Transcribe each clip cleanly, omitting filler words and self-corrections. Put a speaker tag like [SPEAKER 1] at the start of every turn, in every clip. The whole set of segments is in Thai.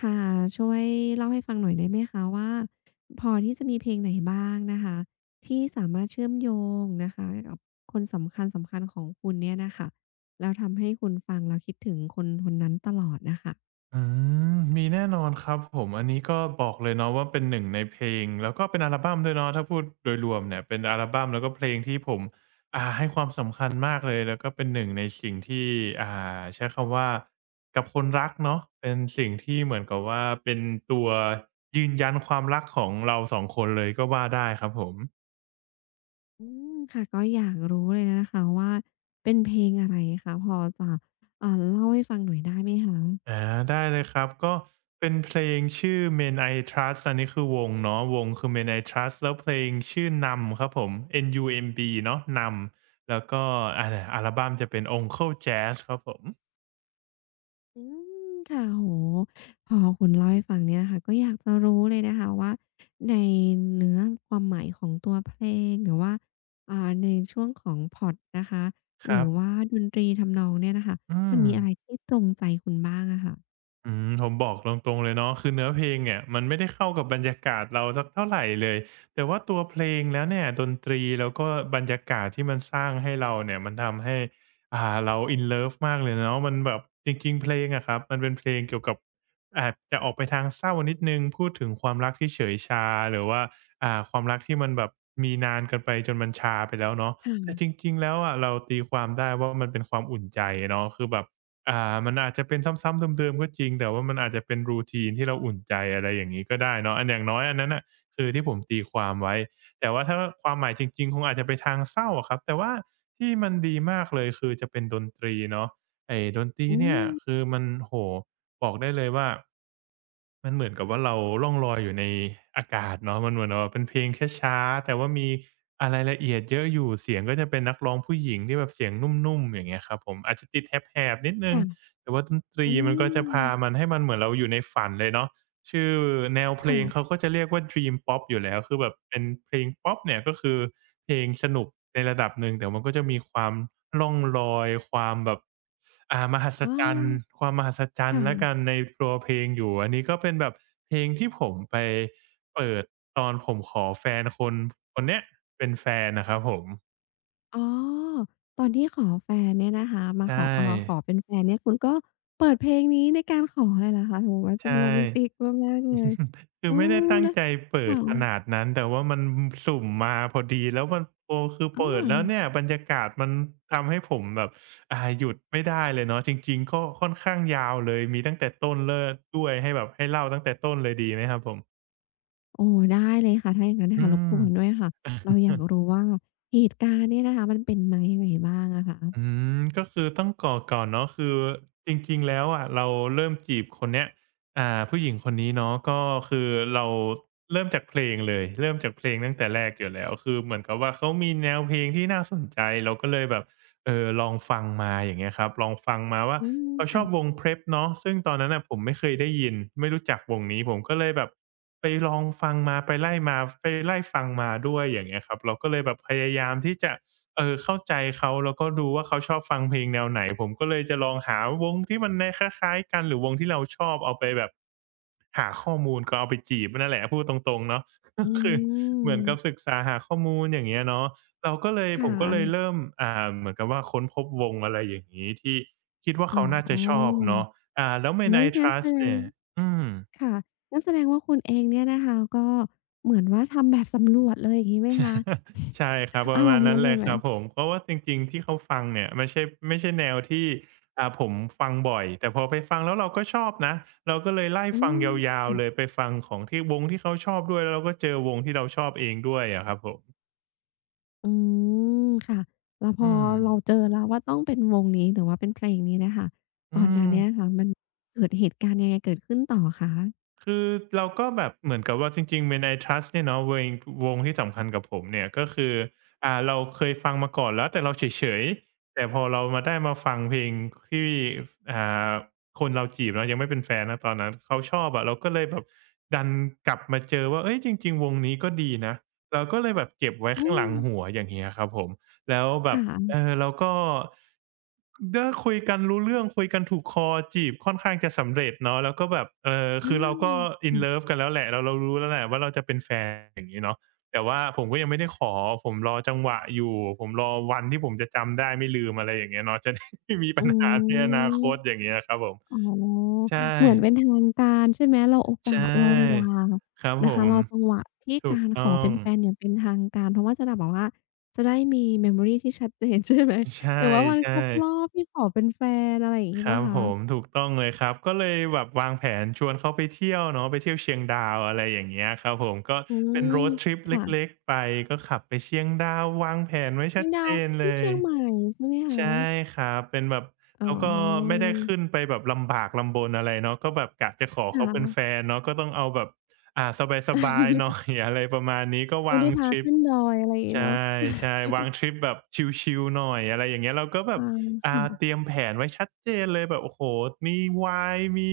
[SPEAKER 1] ค่ะช่วยเล่าให้ฟังหน่อยได้ไหมคะว่าพอที่จะมีเพลงไหนบ้างนะคะที่สามารถเชื่อมโยงนะคะกับคนสำคัญสำคัญของคุณเนี่ยน่ะค่ะแล้วทำให้คุณฟังแล้วคิดถึงคนคนนั้นตลอดน่ะค่ะ
[SPEAKER 2] อืมมีแน่นอนครับผมอันนี้ก็บอกเลยเนาะว่าเป็นหนึ่งในเพลงแล้วก็เป็นอัลบัมด้วยเนาะถ้าพูดโดยรวมเนี่ยเป็นอัลบัมแล้วก็เพลงที่ผมให้ความสำคัญมากเลยแล้วก็เป็น1ในสิ่งที่อ่าใช้คำว่ากับคนรักเนาะเป็นสิ่งที่เหมือนกับว่าเป็นตัวยืนยันความรักของเราสองคนเลยก็ว่าได้ครับผม
[SPEAKER 1] อืมค่ะก็อยากรู้เลยนะคะว่าเป็นเพลงอะไรคะพอจะเล่าให้ฟังหน่อยได้ไหมคะ
[SPEAKER 2] อาได้เลยครับก็เป็นเพลงชื่อ Men I Trust อันนี้คือวงเนาะวงคือ Men I Trust แล้วเพลงชื่อ n u m ครับผม N-U-M-B เอ็มบีเนาะ n u m แล้วก็อาอัลบัมจะเป็น Uncle Jazz ครับผม
[SPEAKER 1] อืมค่ะโอ้โฮพอคุณเล่าให้ฟังเนี่ยนะค่ะก็อยากจะรู้เลยนะคะว่าในเนื้อความหมายของตัวเพลงหรือว่าอ่าในช่วงของพอร์ตนะคะ
[SPEAKER 2] ค
[SPEAKER 1] หรื
[SPEAKER 2] รั
[SPEAKER 1] อ
[SPEAKER 2] บ
[SPEAKER 1] ว่าดนตรีทำนองเนี่ยน่ะค่ะ
[SPEAKER 2] อื
[SPEAKER 1] มัน
[SPEAKER 2] ม
[SPEAKER 1] มีอะไรที่ตรงใจคุณบ้างอะค่ะ
[SPEAKER 2] อืมผมบอกตรงๆเลยเนาะคือเนื้อเพลงเนี่ยมันไม่ได้เข้ากับบรรยากาศเราสักเท่าไหรเลยแต่ว่าตัวเพลงแล้วเนี่ยดนตรีแล้วก็บรรยากาศที่มันสร้างให้เราเนี่ยมันทำให้เรา i น l o ิฟมากเลยเนาะมันแบบจริงๆเพลงอะครับมันเป็นเพลงเกี่ยวกับอาจจะออกไปทางเศร้านิดนึงพูดถึงความรักที่เฉยชาหรือว่าความรักที่มันแบบมีนานกันไปจนมันชาไปแล้วเนาะ
[SPEAKER 1] ค่
[SPEAKER 2] แต่
[SPEAKER 1] ะ
[SPEAKER 2] จริงๆแล้วอะเราตีความได้ว่ามันเป็นความอุ่นใจเนาะคือแบบ มันอาจจะเป็นซ้ำๆเดิมๆก็จริงแต่ว่ามันอาจจะเป็น routine ที่เราอุ่นใจอะไรอย่างงี้ก็ได้เนาะอันอย่างน้อยอันนั้นน่ะคือที่ผมตีความไว้แต่ว่าถ้าความหมายจริงๆคงอาจจะไปทางเศร้าอะครับแต่ว่าที่มันดีมากเลยคือจะเป็นดนตรีเนาะไอ้ดนตรี
[SPEAKER 1] อื
[SPEAKER 2] เนี่ย
[SPEAKER 1] ม
[SPEAKER 2] คือมันโอ้โฮบอกได้เลยว่า มันเหมือนกับว่าเราล่องลอยอยู่ในอากาศเนาะมันเหมือนแบบว่าเป็นเพลงช้าๆแต่ว่ามีอะไรละเอียดเยอะอยู่เสียงก็จะเป็นนักร้องผู้หญิงที่แบบเสียงนุ่มๆอย่างเงี้ยครับผมอาจจะติดแหบๆนิดหนึ่ง
[SPEAKER 1] ค่ะ
[SPEAKER 2] แต่ว่าดนตรี
[SPEAKER 1] อื
[SPEAKER 2] มันก็จะ
[SPEAKER 1] ม
[SPEAKER 2] พามันให้มันเหมือนเราอยู่ในฝันเลยเนาะ ชื่อแนวเพลงเขา
[SPEAKER 1] ค่ะ
[SPEAKER 2] ก็จะเรียกว่า Dream Pop อยู่แล้วคือแบบเป็นเพลงพ็อปเนี่ยก็คือเพลงสนุกในระดับหนึ่งแต่มันก็จะมีความร่องรอยความแบบมหัศ
[SPEAKER 1] อ้อ
[SPEAKER 2] จรรย์ความมหัศจรรย์แล้วกั
[SPEAKER 1] ค่ะ
[SPEAKER 2] นในตัวเพลงอยู่อันนี้ก็เป็นแบบเพลงที่ผมไปเปิดตอนผมขอแฟนคนเนี้ยเป็นแฟนน่ะครับผม
[SPEAKER 1] อ๋อตอนที่ขอแฟนเนี่ยนะคะมาข
[SPEAKER 2] ใช่
[SPEAKER 1] อขอเป็นแฟนเนี่ยคุณก็เปิดเพลงนี้ในการขอเลยเหรอคะโอ้โฮมันเป็
[SPEAKER 2] ใช่
[SPEAKER 1] นโรแมนติกมากๆเลย
[SPEAKER 2] คือ
[SPEAKER 1] อื
[SPEAKER 2] ไม่ได้
[SPEAKER 1] ม
[SPEAKER 2] ตั้ง
[SPEAKER 1] แล้ว
[SPEAKER 2] ใจเปิ
[SPEAKER 1] ค
[SPEAKER 2] ดขนา
[SPEAKER 1] ่ะ
[SPEAKER 2] ดนั้นแต่ว่ามันสุ่มมาพอดีแล้วมันโอ้คือ
[SPEAKER 1] อ
[SPEAKER 2] เปิดแล้วเนี่
[SPEAKER 1] า
[SPEAKER 2] ยบรรยากาศมันทำให้ผมแบบหยุดไม่ได้เลยเนาะจริงๆก็ค่อนข้างยาวเลยมีตั้งแต่ต้นเลิศด้วยให้แบบให้เล่าตั้งแต่ต้นเลยดีไหมครับผม
[SPEAKER 1] โอ้ได้เลยค่ะถ้าอย่างงั้นน่ะ
[SPEAKER 2] อื
[SPEAKER 1] ค่ะรบก
[SPEAKER 2] ม
[SPEAKER 1] วนด้วยค่ะเราอยากรู้ว่าเหตุการณ์เนี่ยนะคะมันเป็นมายังไงบ้างอะคะ
[SPEAKER 2] อืมก็คือต้องก่อนเนาะคือจริงๆแล้วอะเราเริ่มจีบคนเนี้ยผู้หญิงคนนี้เนาะก็คือเราเริ่มจากเพลงเลยเริ่มจากเพลงตั้งแต่แรกอยู่แล้วคือเหมือนกับว่าเขามีแนวเพลงที่น่าสนใจเราก็เลยแบบลองฟังมาอย่างเงี้ยครับลองฟังมาว่า
[SPEAKER 1] อืม
[SPEAKER 2] เราชอบว
[SPEAKER 1] ค่ะ
[SPEAKER 2] ง Prep เนาะซึ่งตอนนั้นน่ะผมไม่เคยได้ยินไม่รู้จักวงนี้ผมก็เลยแบบไปลองฟังมาไปไล่มาไปไล่ฟังมาด้วยอย่างเงี้ยครับเราก็เลยแบบพยายามที่จะ เข้าใจเขาแล้วก็ดูว่าเขาชอบฟังเพลงแนวไหนผมก็เลยจะลองหาวงที่มันในคล้ายๆกันหรือวงที่เราชอบเอาไปแบบหาข้อมูลก็เอาไปจีบนั่นแหละพูดตรงๆเนาะ ก็
[SPEAKER 1] อื
[SPEAKER 2] คือเหมือนกับศึก
[SPEAKER 1] ม
[SPEAKER 2] ษาหาข้อมูลอย่างเงี้ยเนาะเราก็เลย
[SPEAKER 1] ค
[SPEAKER 2] ผมก็เลย
[SPEAKER 1] ่ะ
[SPEAKER 2] เริ่มเหมือนกับว่าค้นพบวงอะไรอย่างงี้ที่คิดว่า
[SPEAKER 1] อ๋อ
[SPEAKER 2] เขาน่า
[SPEAKER 1] โอ้
[SPEAKER 2] จะชอบเนาะ
[SPEAKER 1] โ
[SPEAKER 2] แล้ว
[SPEAKER 1] ฮ
[SPEAKER 2] Men
[SPEAKER 1] ง
[SPEAKER 2] I
[SPEAKER 1] ั้นแส
[SPEAKER 2] Trust
[SPEAKER 1] ดง
[SPEAKER 2] เนี่ยอืม
[SPEAKER 1] ค่ะนั่นแสดงว่าคุณเองเนี่ยนะคะก็เหมือนว่าทำแบบสำรวจเลยอย่างงี้ไหมคะ
[SPEAKER 2] ใช่ครับป
[SPEAKER 1] อา
[SPEAKER 2] ระ
[SPEAKER 1] ร
[SPEAKER 2] มาณ
[SPEAKER 1] มณ์
[SPEAKER 2] นั้น
[SPEAKER 1] นั้น
[SPEAKER 2] เล
[SPEAKER 1] เล
[SPEAKER 2] ย
[SPEAKER 1] ยไห
[SPEAKER 2] ค
[SPEAKER 1] ม
[SPEAKER 2] รับผมเพราะว่าจริงๆที่เขาฟังเนี่ยไม่ใช่ไม่ใช่แนวที่ผมฟังบ่อยแต่พอไปฟังแล้วเราก็ชอบนะเราก็เลยไล่
[SPEAKER 1] อื
[SPEAKER 2] ฟัง
[SPEAKER 1] ม
[SPEAKER 2] ยาวๆเล
[SPEAKER 1] ค่ะ
[SPEAKER 2] ยไปฟังของที่วงที่เขาชอบด้วยแล้วเราก็เจอวงที่เราชอบเองด้วยอะครับผม
[SPEAKER 1] อืมค่ะแล้วพ
[SPEAKER 2] อื
[SPEAKER 1] อ
[SPEAKER 2] ม
[SPEAKER 1] เราเจอแล้วว่าต้องเป็นวงนี้หรือว่าเป็นเพลงนี้น่ะค่ะต
[SPEAKER 2] อื
[SPEAKER 1] อนนั้นเนี่ย
[SPEAKER 2] ม
[SPEAKER 1] ค่ะมันเกิดเหตุการณ์ยังไงเกิดขึ้นต่อคะ
[SPEAKER 2] คือเราก็แบบเหมือนกับว่าจริงๆ Men I Trust เนี่ยเนาะวงที่สำคัญกับผมเนี่ยก็คือเราเคยฟังมาก่อนแล้วแต่เราเฉยๆแต่พอเรามาได้มาฟังเพลงที่อ่าคนเราจีบเนาะยังไม่เป็นแฟนนะตอนนั้นเขาชอบอะเราก็เลยแบบดันกลับมาเจอว่าเอ้ยจริงๆวงนี้ก็ดีนะเราก็เลยแบบเก็บไว้
[SPEAKER 1] อื
[SPEAKER 2] ข้างหลั
[SPEAKER 1] ม
[SPEAKER 2] งหัวอย่างเงี้ยครับผมแล้วแบบ เอ
[SPEAKER 1] ค่ะ
[SPEAKER 2] อแล้วก็เด้อคุยกันรู้เรื่องคุยกันถูกคอจีบค่อนข้างจะสำเร็จเนาะแล้วก็แบบคือ
[SPEAKER 1] อา
[SPEAKER 2] เราก็ in love กันแล้วแหละเรารู้แล้วแหละว่าเราจะเป็นแฟนอย่างงี้เนาะแต่ว่าผมก็ยังไม่ได้ขอผมรอจังหวะอยู่ผมรอวันที่ผมจะจำได้ไม่ลืมอะไรอย่างเงี้ยเนาะจะได้ไม่มี
[SPEAKER 1] อื
[SPEAKER 2] ปัญหาในอ
[SPEAKER 1] ม
[SPEAKER 2] นาคตอย่างเงี้ยครับผม
[SPEAKER 1] อ๋อ
[SPEAKER 2] ใช่
[SPEAKER 1] เหมือนเป็นทางการใช่ไหมรอโอ
[SPEAKER 2] ใช
[SPEAKER 1] กาสรอเวลา
[SPEAKER 2] ่ครับผ
[SPEAKER 1] นะคะ
[SPEAKER 2] ม
[SPEAKER 1] รอจังหวะที่
[SPEAKER 2] ถู
[SPEAKER 1] กา
[SPEAKER 2] ก
[SPEAKER 1] รขอ
[SPEAKER 2] ต้อ
[SPEAKER 1] เป็
[SPEAKER 2] ง
[SPEAKER 1] นแฟนอย่างเป็นทางการเพราะว่าจะได้แบบว่าจะได้มี memory ที่ชัดเจนใช่ไหม
[SPEAKER 2] ใช
[SPEAKER 1] หรือว่าวันคร
[SPEAKER 2] ่
[SPEAKER 1] บรอ
[SPEAKER 2] ๆ
[SPEAKER 1] บที่ขอเป็นแฟนอะไรอย่าง
[SPEAKER 2] ค
[SPEAKER 1] งี้
[SPEAKER 2] รั
[SPEAKER 1] เปล่า
[SPEAKER 2] บผม
[SPEAKER 1] คะ
[SPEAKER 2] ถูกต้องเลยครับก็เลยแบบวางแผนชวนเขาไปเที่ยวเนาะไปเที่ยวเชียงดาวอะไรอย่างเงี้ยครับผมก็
[SPEAKER 1] อื
[SPEAKER 2] เป็น
[SPEAKER 1] ม
[SPEAKER 2] r รดท trip เล็ก
[SPEAKER 1] ค่ะ
[SPEAKER 2] ๆไปก็ขับไปเชียงดาววางแผนไว้
[SPEAKER 1] จ
[SPEAKER 2] ชั
[SPEAKER 1] ริ
[SPEAKER 2] ด
[SPEAKER 1] ง
[SPEAKER 2] เจ
[SPEAKER 1] ดาว
[SPEAKER 2] นเล
[SPEAKER 1] ที่
[SPEAKER 2] ย
[SPEAKER 1] เชียงใหม่ใช่ไหมคะ
[SPEAKER 2] ใช่ครับเป็นแบบ
[SPEAKER 1] อ๋
[SPEAKER 2] เราก็ไม่
[SPEAKER 1] อ
[SPEAKER 2] ได้ขึ้นไปแบบลำบากลำบนอะไรเนาะก็แบบกะจะขอเขา
[SPEAKER 1] ค่ะ
[SPEAKER 2] เป็นแฟนเนาะก็ต้องเอาแบบอ่าสบายๆหน่อย อะไรประมาณนี้ก็
[SPEAKER 1] ไม่
[SPEAKER 2] วาง
[SPEAKER 1] ได้
[SPEAKER 2] ท
[SPEAKER 1] พา
[SPEAKER 2] ริป
[SPEAKER 1] ขึ้นดอยอะไรอย่างงี้เนาะ
[SPEAKER 2] ใช่ใช่ วางทริปแบบชิลๆหน่อยอะไรอย่างเงี้ยเราก็แบบ
[SPEAKER 1] อา
[SPEAKER 2] เต
[SPEAKER 1] ค่ะ
[SPEAKER 2] รียมแผนไว้ชัดเจนเลยแบบโอ้โฮมีไวน์มี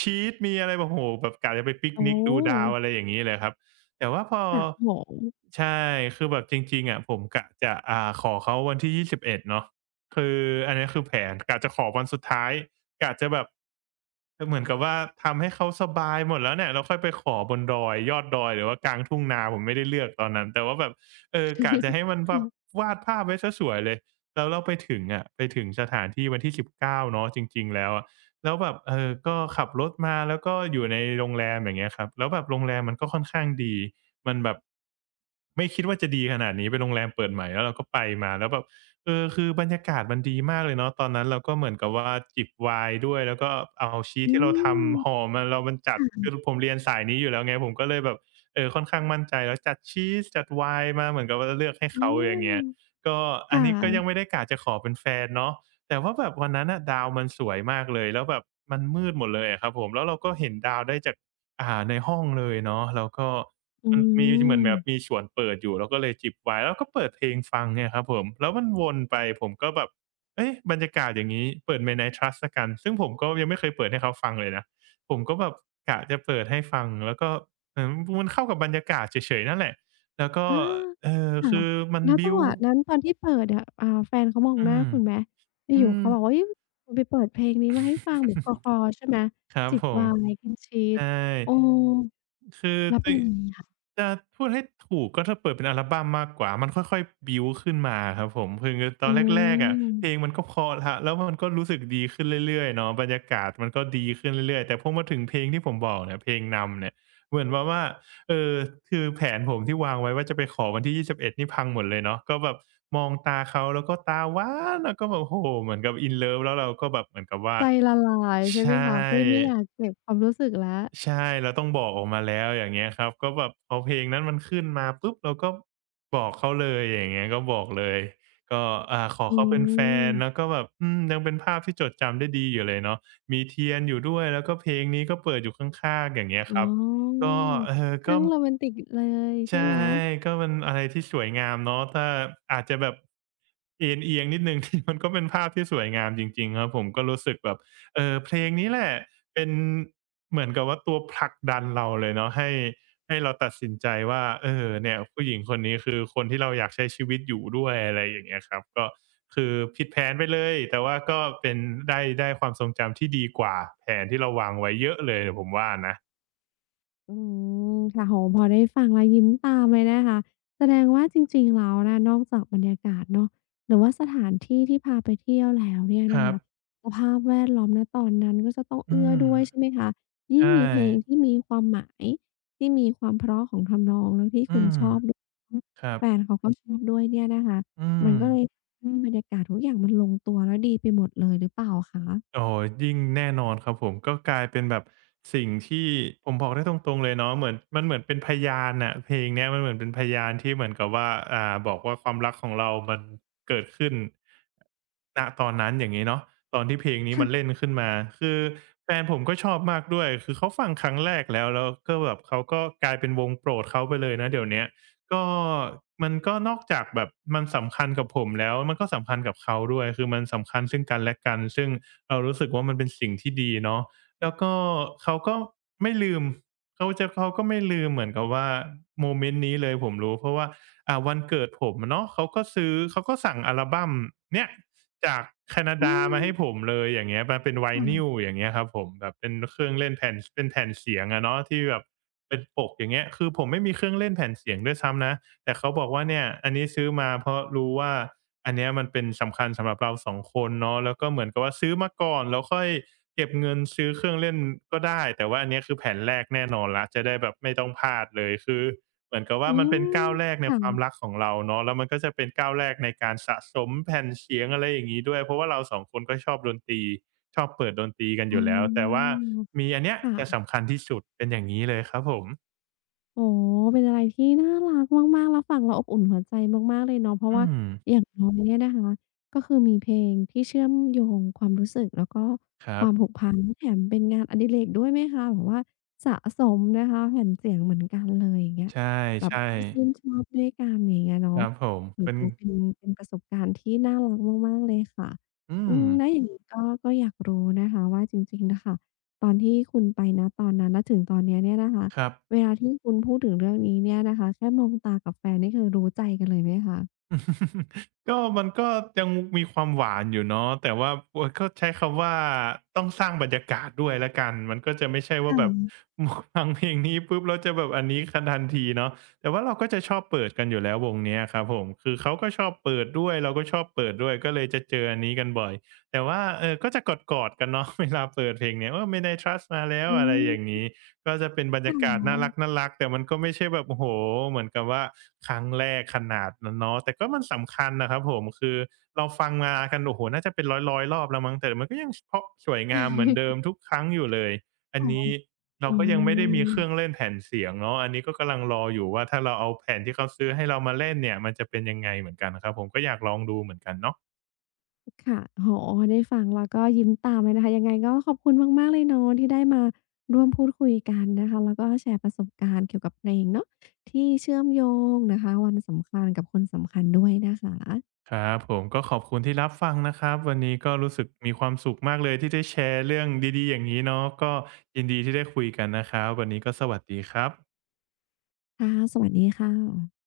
[SPEAKER 2] ชีสมีอะไรแบบโอ้โฮแบบกะจะไปปิก
[SPEAKER 1] โอ
[SPEAKER 2] นิกดูดาว
[SPEAKER 1] ้
[SPEAKER 2] อะไรอย่างงี้เลยครับแต่ว่าพอ
[SPEAKER 1] ค่ะโอ้โฮ
[SPEAKER 2] ใช่คือแบบจริงๆอะผมกะจะขอเขาวันที่21เอ็ดเนาะคืออันนี้คือแผนกะจะขอวันสุดท้ายกะจะแบบคือเหมือนกับว่าทำให้เขาสบายหมดแล้วเนี่ยแล้วค่อยไปขอบนดอยยอดดอยหรือว่ากลางทุ่งนาผมไม่ได้เลือกตอนนั้นแต่ว่าแบบเออกะจะให้ มันแบบวาดภาพไว้เสียสวยเลย แล้วเราไปถึงอะไปถึงสถานที่วันที่19เก้าเนาะจริงๆแล้วอะแล้วแบบเออก็ขับรถมาแล้วก็อยู่ในโรงแรมอย่างเงี้ยครับแล้วแบบโรงแรมมันก็ค่อนข้างดีมันแบบไม่คิดว่าจะดีขนาดนี้เป็นโรงแรมเปิดใหม่แล้วเราก็ไปมาแล้วแบบเออคือบรรยากาศมันดีมากเลยเนาะตอนนั้นเราก็เหมือนกับว่าจิบไวน์ด้วยแล้วก็เอาชีส
[SPEAKER 1] อื
[SPEAKER 2] ที่เราทำห่อ
[SPEAKER 1] ม
[SPEAKER 2] มาเรามันจั
[SPEAKER 1] ค
[SPEAKER 2] ด
[SPEAKER 1] ่ะ
[SPEAKER 2] คือผมเรียนสายนี้อยู่แล้วไงผมก็เลยแบบเออค่อนข้างมั่นใจแล้วจัดชีสจัดไวน์มาเหมือนกับว่าเลือกให้
[SPEAKER 1] อา
[SPEAKER 2] เขาอย่างเงี้ย ก็
[SPEAKER 1] ค
[SPEAKER 2] อันนี้ก็ยัง
[SPEAKER 1] ่ะ
[SPEAKER 2] ไม่ได้กะจะขอเป็นแฟนเนาะแต่ว่าแบบวันนั้นน่ะดาวมันสวยมากเลยแล้วแบบมันมืดหมดเลยอะครับผมแล้วเราก็เห็นดาวได้จากในห้องเลยเนาะแล้วก็
[SPEAKER 1] อื
[SPEAKER 2] มันมีเหมือน
[SPEAKER 1] ม
[SPEAKER 2] แบบมีฉวนเปิดอยู่เราก็เลยจิบไวน์แล้วก็เปิดเพลงฟังเนี่ยครับผมแล้วมันวนไปผมก็แบบเอ๊ะบรรยากาศอย่างงี้เปิด Midnight Trust แล้วกันซึ่งผมก็ยังไม่เคยเปิดให้เขาฟังเลยนะผมก็แบบกะจะเปิดให้ฟังแล้วก็เอ่อมันเข้ากับบรรยากาศเฉยๆนั่นแหละแล้วก็
[SPEAKER 1] อาค่ะ
[SPEAKER 2] คือมัน
[SPEAKER 1] แล้ว
[SPEAKER 2] บิ
[SPEAKER 1] จัง
[SPEAKER 2] ล
[SPEAKER 1] ห
[SPEAKER 2] ด์
[SPEAKER 1] วะนั้นตอนที่เปิดอะแฟนเขามอง
[SPEAKER 2] อื
[SPEAKER 1] หน้า
[SPEAKER 2] ม
[SPEAKER 1] คุณไหม
[SPEAKER 2] อื
[SPEAKER 1] อยู่ๆ
[SPEAKER 2] ม
[SPEAKER 1] เขาบอกว่าเฮ้ยคุณไปเปิดเพลงนี้มาให้ฟังแบบคลอๆใช่ไหม
[SPEAKER 2] ครับ
[SPEAKER 1] จิบ
[SPEAKER 2] ผ
[SPEAKER 1] ไว
[SPEAKER 2] ม
[SPEAKER 1] น์กินชีส
[SPEAKER 2] ใช่
[SPEAKER 1] เออ
[SPEAKER 2] คือ
[SPEAKER 1] แล้วเป็นยังไงคะ
[SPEAKER 2] จะพูดให้ถูกก็ถ้าเปิดเป็นอัลบัมมากกว่ามันค่อยๆบิลด์ขึ้นมาครับผมคือตอ
[SPEAKER 1] อื
[SPEAKER 2] นแรกๆอะเพลง
[SPEAKER 1] ม
[SPEAKER 2] มันก็เพราะแล้วแล้วมันก็รู้สึกดีขึ้นเรื่อยๆเนาะบรรยากาศมันก็ดีขึ้นเรื่อยๆแต่พอมาถึงเพลงที่ผมบอกเนี่ยเพลงนำเนี่ยเหมือนแบบว่าเอ่อคือแผนผมที่วางไว้ว่าจะไปขอวันที่ยี่สิบเอ็ดนี่พังหมดเลยเนาะก็แบบมองตาเขาแล้วก็ตาหวานแล้วก็แบบโอ้โฮเหมือนกับ in love แล้วเราก็แบบเหมือนกับว่า
[SPEAKER 1] ใจละลายใช่ไหม
[SPEAKER 2] ใช่
[SPEAKER 1] คะไม่ไม่อยากเก็บความรู้สึกแล้ว
[SPEAKER 2] ใช่เราต้องบอกออกมาแล้วอย่างเงี้ยครับก็แบบพอเพลงนั้นมันขึ้นมาปุ๊บเราก็บอกเขาเลยอย่างเงี้ยก็บอกเลยก็ขอ
[SPEAKER 1] อื
[SPEAKER 2] เขาเป็นแฟนแล้ว
[SPEAKER 1] ม
[SPEAKER 2] ก็แบบอืมยังเป็นภาพที่จดจำได้ดีอยู่เลยเนาะมีเทียนอยู่ด้วยแล้วก็เพลงนี้ก็เปิดอยู่ข้างๆอย่างเงี้ย
[SPEAKER 1] อ๋
[SPEAKER 2] ครับ
[SPEAKER 1] อ
[SPEAKER 2] ก็เออก็
[SPEAKER 1] ช่างโรแมนติกเลยใช่
[SPEAKER 2] ใช่
[SPEAKER 1] ไหม
[SPEAKER 2] ก็มันอะไรที่สวยงามเนาะถ้าอาจจะแบบเอียงๆนิดหนึ่ง ที่มันก็เป็นภาพที่สวยงามจริงๆครับผมก็รู้สึกแบบเออเพลงนี้แหละเป็นเหมือนกับว่าตัวผลักดันเราเลยเนาะให้เราตัดสินใจว่าเออเนี่ยผู้หญิงคนนี้คือคนที่เราอยากใช้ชีวิตอยู่ด้วยอะไรอย่างเงี้ยครับก็คือผิดแผนไปเลยแต่ว่าก็เป็นได้ความทรงจำที่ดีกว่าแผนที่เราวางไว้เยอะเลยผมว่านะ
[SPEAKER 1] อืมค่ะโอ้โฮพอได้ฟังแล้วยิ้มตามเลยนะคะแสดงว่าจริงๆแล้วนะนอกจากบรรยากาศเนาะหรือว่าสถานที่ที่พาไปเที่ยวแล้วเนี่ย
[SPEAKER 2] ค
[SPEAKER 1] นะ
[SPEAKER 2] รับ
[SPEAKER 1] คะสภาพแวดล้อมณตอนนั้นก็จะต้อง
[SPEAKER 2] อื
[SPEAKER 1] เอื้อ
[SPEAKER 2] ม
[SPEAKER 1] ด้วยใช่ไหมคะยิ่
[SPEAKER 2] ใช่
[SPEAKER 1] งมีเพลงที่มีความหมายที่มีความเพราะของทำนองแล้วที่
[SPEAKER 2] อื
[SPEAKER 1] คุณ
[SPEAKER 2] ม
[SPEAKER 1] ชอบด้วย
[SPEAKER 2] ครับ
[SPEAKER 1] แฟนเขาก็ชอบด้วยเนี่ยนะคะ
[SPEAKER 2] อื
[SPEAKER 1] มั
[SPEAKER 2] ม
[SPEAKER 1] นก็เลยอืมบรรยากาศทุกอย่างมันลงตัวแล้วดีไปหมดเลยหรือเปล่าคะ
[SPEAKER 2] โอ้โฮยิ่งแน่นอนครับผม ก็กลายเป็นแบบสิ่งที่ผมบอกได้ตรงๆเลยเนาะเหมือนมันเหมือนเป็นพยานน่ะเพลงเนี้ยมันเหมือนเป็นพยานที่เหมือนกับว่าบอกว่าความรักของเรามันเกิดขึ้นณตอนนั้นอย่างงี้เนาะตอนที่เพลงนี้มันเล่นขึ้นมาคือแฟนผมก็ชอบมากด้วยคือเขาฟังครั้งแรกแล้วก็แบบเขาก็กลายเป็นวงโปรดเขาไปเลยนะเดี๋ยวเนี้ยก็มันก็นอกจากแบบมันสำคัญกับผมแล้ว มันก็สำคัญกับเขาด้วย คือมันสำคัญซึ่งกันและกันซึ่ง เรารู้สึกว่ามันเป็นสิ่งที่ดีเนาะแล้วก็เขาก็ไม่ลืมเขาก็ไม่ลืมเหมือนกับว่าโมเมนต์นี้เลยผมรู้เพราะว่าวันเกิดผมอะเนาะเขาก็สั่งอัลบัมเนี้ยจากแคนา
[SPEAKER 1] อื
[SPEAKER 2] ดา
[SPEAKER 1] ม
[SPEAKER 2] มาให้ผมเลยอย่างเงี้ยมาเป็นไว n ิ l
[SPEAKER 1] ค่ะ
[SPEAKER 2] อย่างเงี้ยครับผมแบบเป็นเครื่องเล่นแผ่นเป็นแผ่นเสียงอะเนาะที่แบบเป็นปกอย่างเงี้ยคือผมไม่มีเครื่องเล่นแผ่นเสียงด้วยซ้ำนะแต่เขาบอกว่าเนี่ยอันนี้ซื้อมาเพราะรู้ว่า อันเนี้ยมันเป็นสำคัญสำหรับเราสองคนเนาะแล้วก็เหมือนกับว่าซื้อมาก่อนแล้วค่อยเก็บเงินซื้อเครื่องเล่นก็ได้แต่ว่าอันเนี้ยคือแผนแรกแน่นอนแล้วจะได้แบบไม่ต้องพลาดเลยคือเหมือนกับว่า
[SPEAKER 1] อื
[SPEAKER 2] มันเป็น
[SPEAKER 1] ม
[SPEAKER 2] ก้าวแรกในความ
[SPEAKER 1] ค่ะ
[SPEAKER 2] รักของเราเนาะแล้วมันก็จะเป็นก้าวแรกในการสะสมแผ่นเสียงอะไรอย่างงี้ด้วยเพราะว่าเราสองคนก็ชอบดนตรีชอบเปิดดนตรีกันอ
[SPEAKER 1] อ๋
[SPEAKER 2] ยู่แล้วแต่ว่า
[SPEAKER 1] อ
[SPEAKER 2] มีอันเนี้ยจะ
[SPEAKER 1] ค่ะ
[SPEAKER 2] สำคัญที่สุดเป็นอย่างงี้เลยครับผม
[SPEAKER 1] โอ้โฮเป็นอะไรที่น่ารักมากๆแล้วฟังแล้วอบอุ่นหัวใจมากๆเลยเนาะเพราะ
[SPEAKER 2] อื
[SPEAKER 1] ว่า
[SPEAKER 2] ม
[SPEAKER 1] อย่างน้อยเนี่ยนะคะก็คือมีเพลงที่เชื่อมโยงความรู้สึกแล้วก็
[SPEAKER 2] ครั
[SPEAKER 1] ค
[SPEAKER 2] บ
[SPEAKER 1] วามผูกพันแถมเป็นงานอดิเรกด้วยไหมคะแบบว่าสะสมนะคะแผ่นเสียงเหมือนกันเลยอย่างเงี้ย
[SPEAKER 2] ใ
[SPEAKER 1] แบบ
[SPEAKER 2] ช่
[SPEAKER 1] ที่ชื่นชอบด้วยกันอย่างเงี้ย
[SPEAKER 2] ๆค
[SPEAKER 1] เนาะ
[SPEAKER 2] รับผม
[SPEAKER 1] โอ้
[SPEAKER 2] เป็น
[SPEAKER 1] โฮเป็นประสบการณ์ที่น่ารักมากๆเลยค่ะ
[SPEAKER 2] อื
[SPEAKER 1] อื
[SPEAKER 2] ม
[SPEAKER 1] มแล้วอย่างงี้ก็อยากรู้นะคะว่าจริงๆน่ะค่ะตอนที่คุณไปณตอนนั้นณถึงตอนเนี้ยเนี่ยนะคะ
[SPEAKER 2] ครับ
[SPEAKER 1] เวลาที่คุณพูดถึงเรื่องนี้เนี่ยนะคะแค่มองตากับแฟนนี่คือรู้ใจกันเลยไหมคะ
[SPEAKER 2] ก็มันก็ยังมีความหวานอยู่เนาะแต่ว่าก็ใช้คำว่าต้องสร้างบรรยากาศด้วยละกันมันก็จะไม่ใช่
[SPEAKER 1] ค
[SPEAKER 2] ว่าแบบ
[SPEAKER 1] ่ะ
[SPEAKER 2] ฟังเพลงนี้ปุ๊บแล้วจะแบบอันนี้คันทันทีเนาะแต่ว่าเราก็จะชอบเปิดกันอยู่แล้ววงเนี้ยครับผมคือเขาก็ชอบเปิดด้วยเราก็ชอบเปิดด้วยก็เลยจะเจออันนี้กันบ่อยแต่ว่าก็จะกอดๆกันเนาะ เวลาเปิดเพลงเนี้ยว่าไม่ได้ trust มาแล้ว
[SPEAKER 1] อื
[SPEAKER 2] อะไรอย่าง
[SPEAKER 1] ม
[SPEAKER 2] นี้ ก็จะเป็นบรร
[SPEAKER 1] ค่
[SPEAKER 2] ยากาศน่า
[SPEAKER 1] ะ
[SPEAKER 2] รักๆแต่มันก็ไม่ใช่แบบโอ้โฮเหมือนกับว่าครั้งแรกขนาดนั้นเนาะแต่ก็มันสำคัญนะครับผมคือเราฟังมากันโอ้โฮน่าจะเป็นร้อยๆรอบแล้วมั้งแต่มันก็ยังเพราะสวยงามเหมือนเดิมทุกครั้งอยู่เลยอัน
[SPEAKER 1] ค่ะ
[SPEAKER 2] นี้เรา
[SPEAKER 1] อื
[SPEAKER 2] ก็ยังไม่ได้มี
[SPEAKER 1] ม
[SPEAKER 2] เครื่องเล่นแผ่นเสียงเนาะอันนี้ก็กำลังรออยู่ว่าถ้าเราเอาแผ่นที่เขาซื้อให้เรามาเล่นเนี่ยมันจะเป็นยังไงเหมือนกันนะครับผมก็อยากลองดูเหมือนกันเนาะ
[SPEAKER 1] ค่ะโอ้โฮได้ฟังแล้วก็ยิ้มตามเลยนะคะยังไงก็ขอบคุณมากๆเลยเนาะที่ได้มาร่วมพูดคุยกันนะคะแล้วก็แชร์ประสบการณ์เกี่ยวกับเพลงเนาะที่เชื่อมโยงนะคะวันสำคัญกับคนสำคัญด้วยนะคะ
[SPEAKER 2] ครับผมก็ขอบคุณที่รับฟังนะครับวันนี้ก็รู้สึกมีความสุขมากเลยที่ได้แชร์เรื่องดีๆอย่างนี้เนาะก็ยินดีที่ได้คุยกันนะครับวันนี้ก็สวัสดีครับ
[SPEAKER 1] ค่ะสวัสดีค่ะ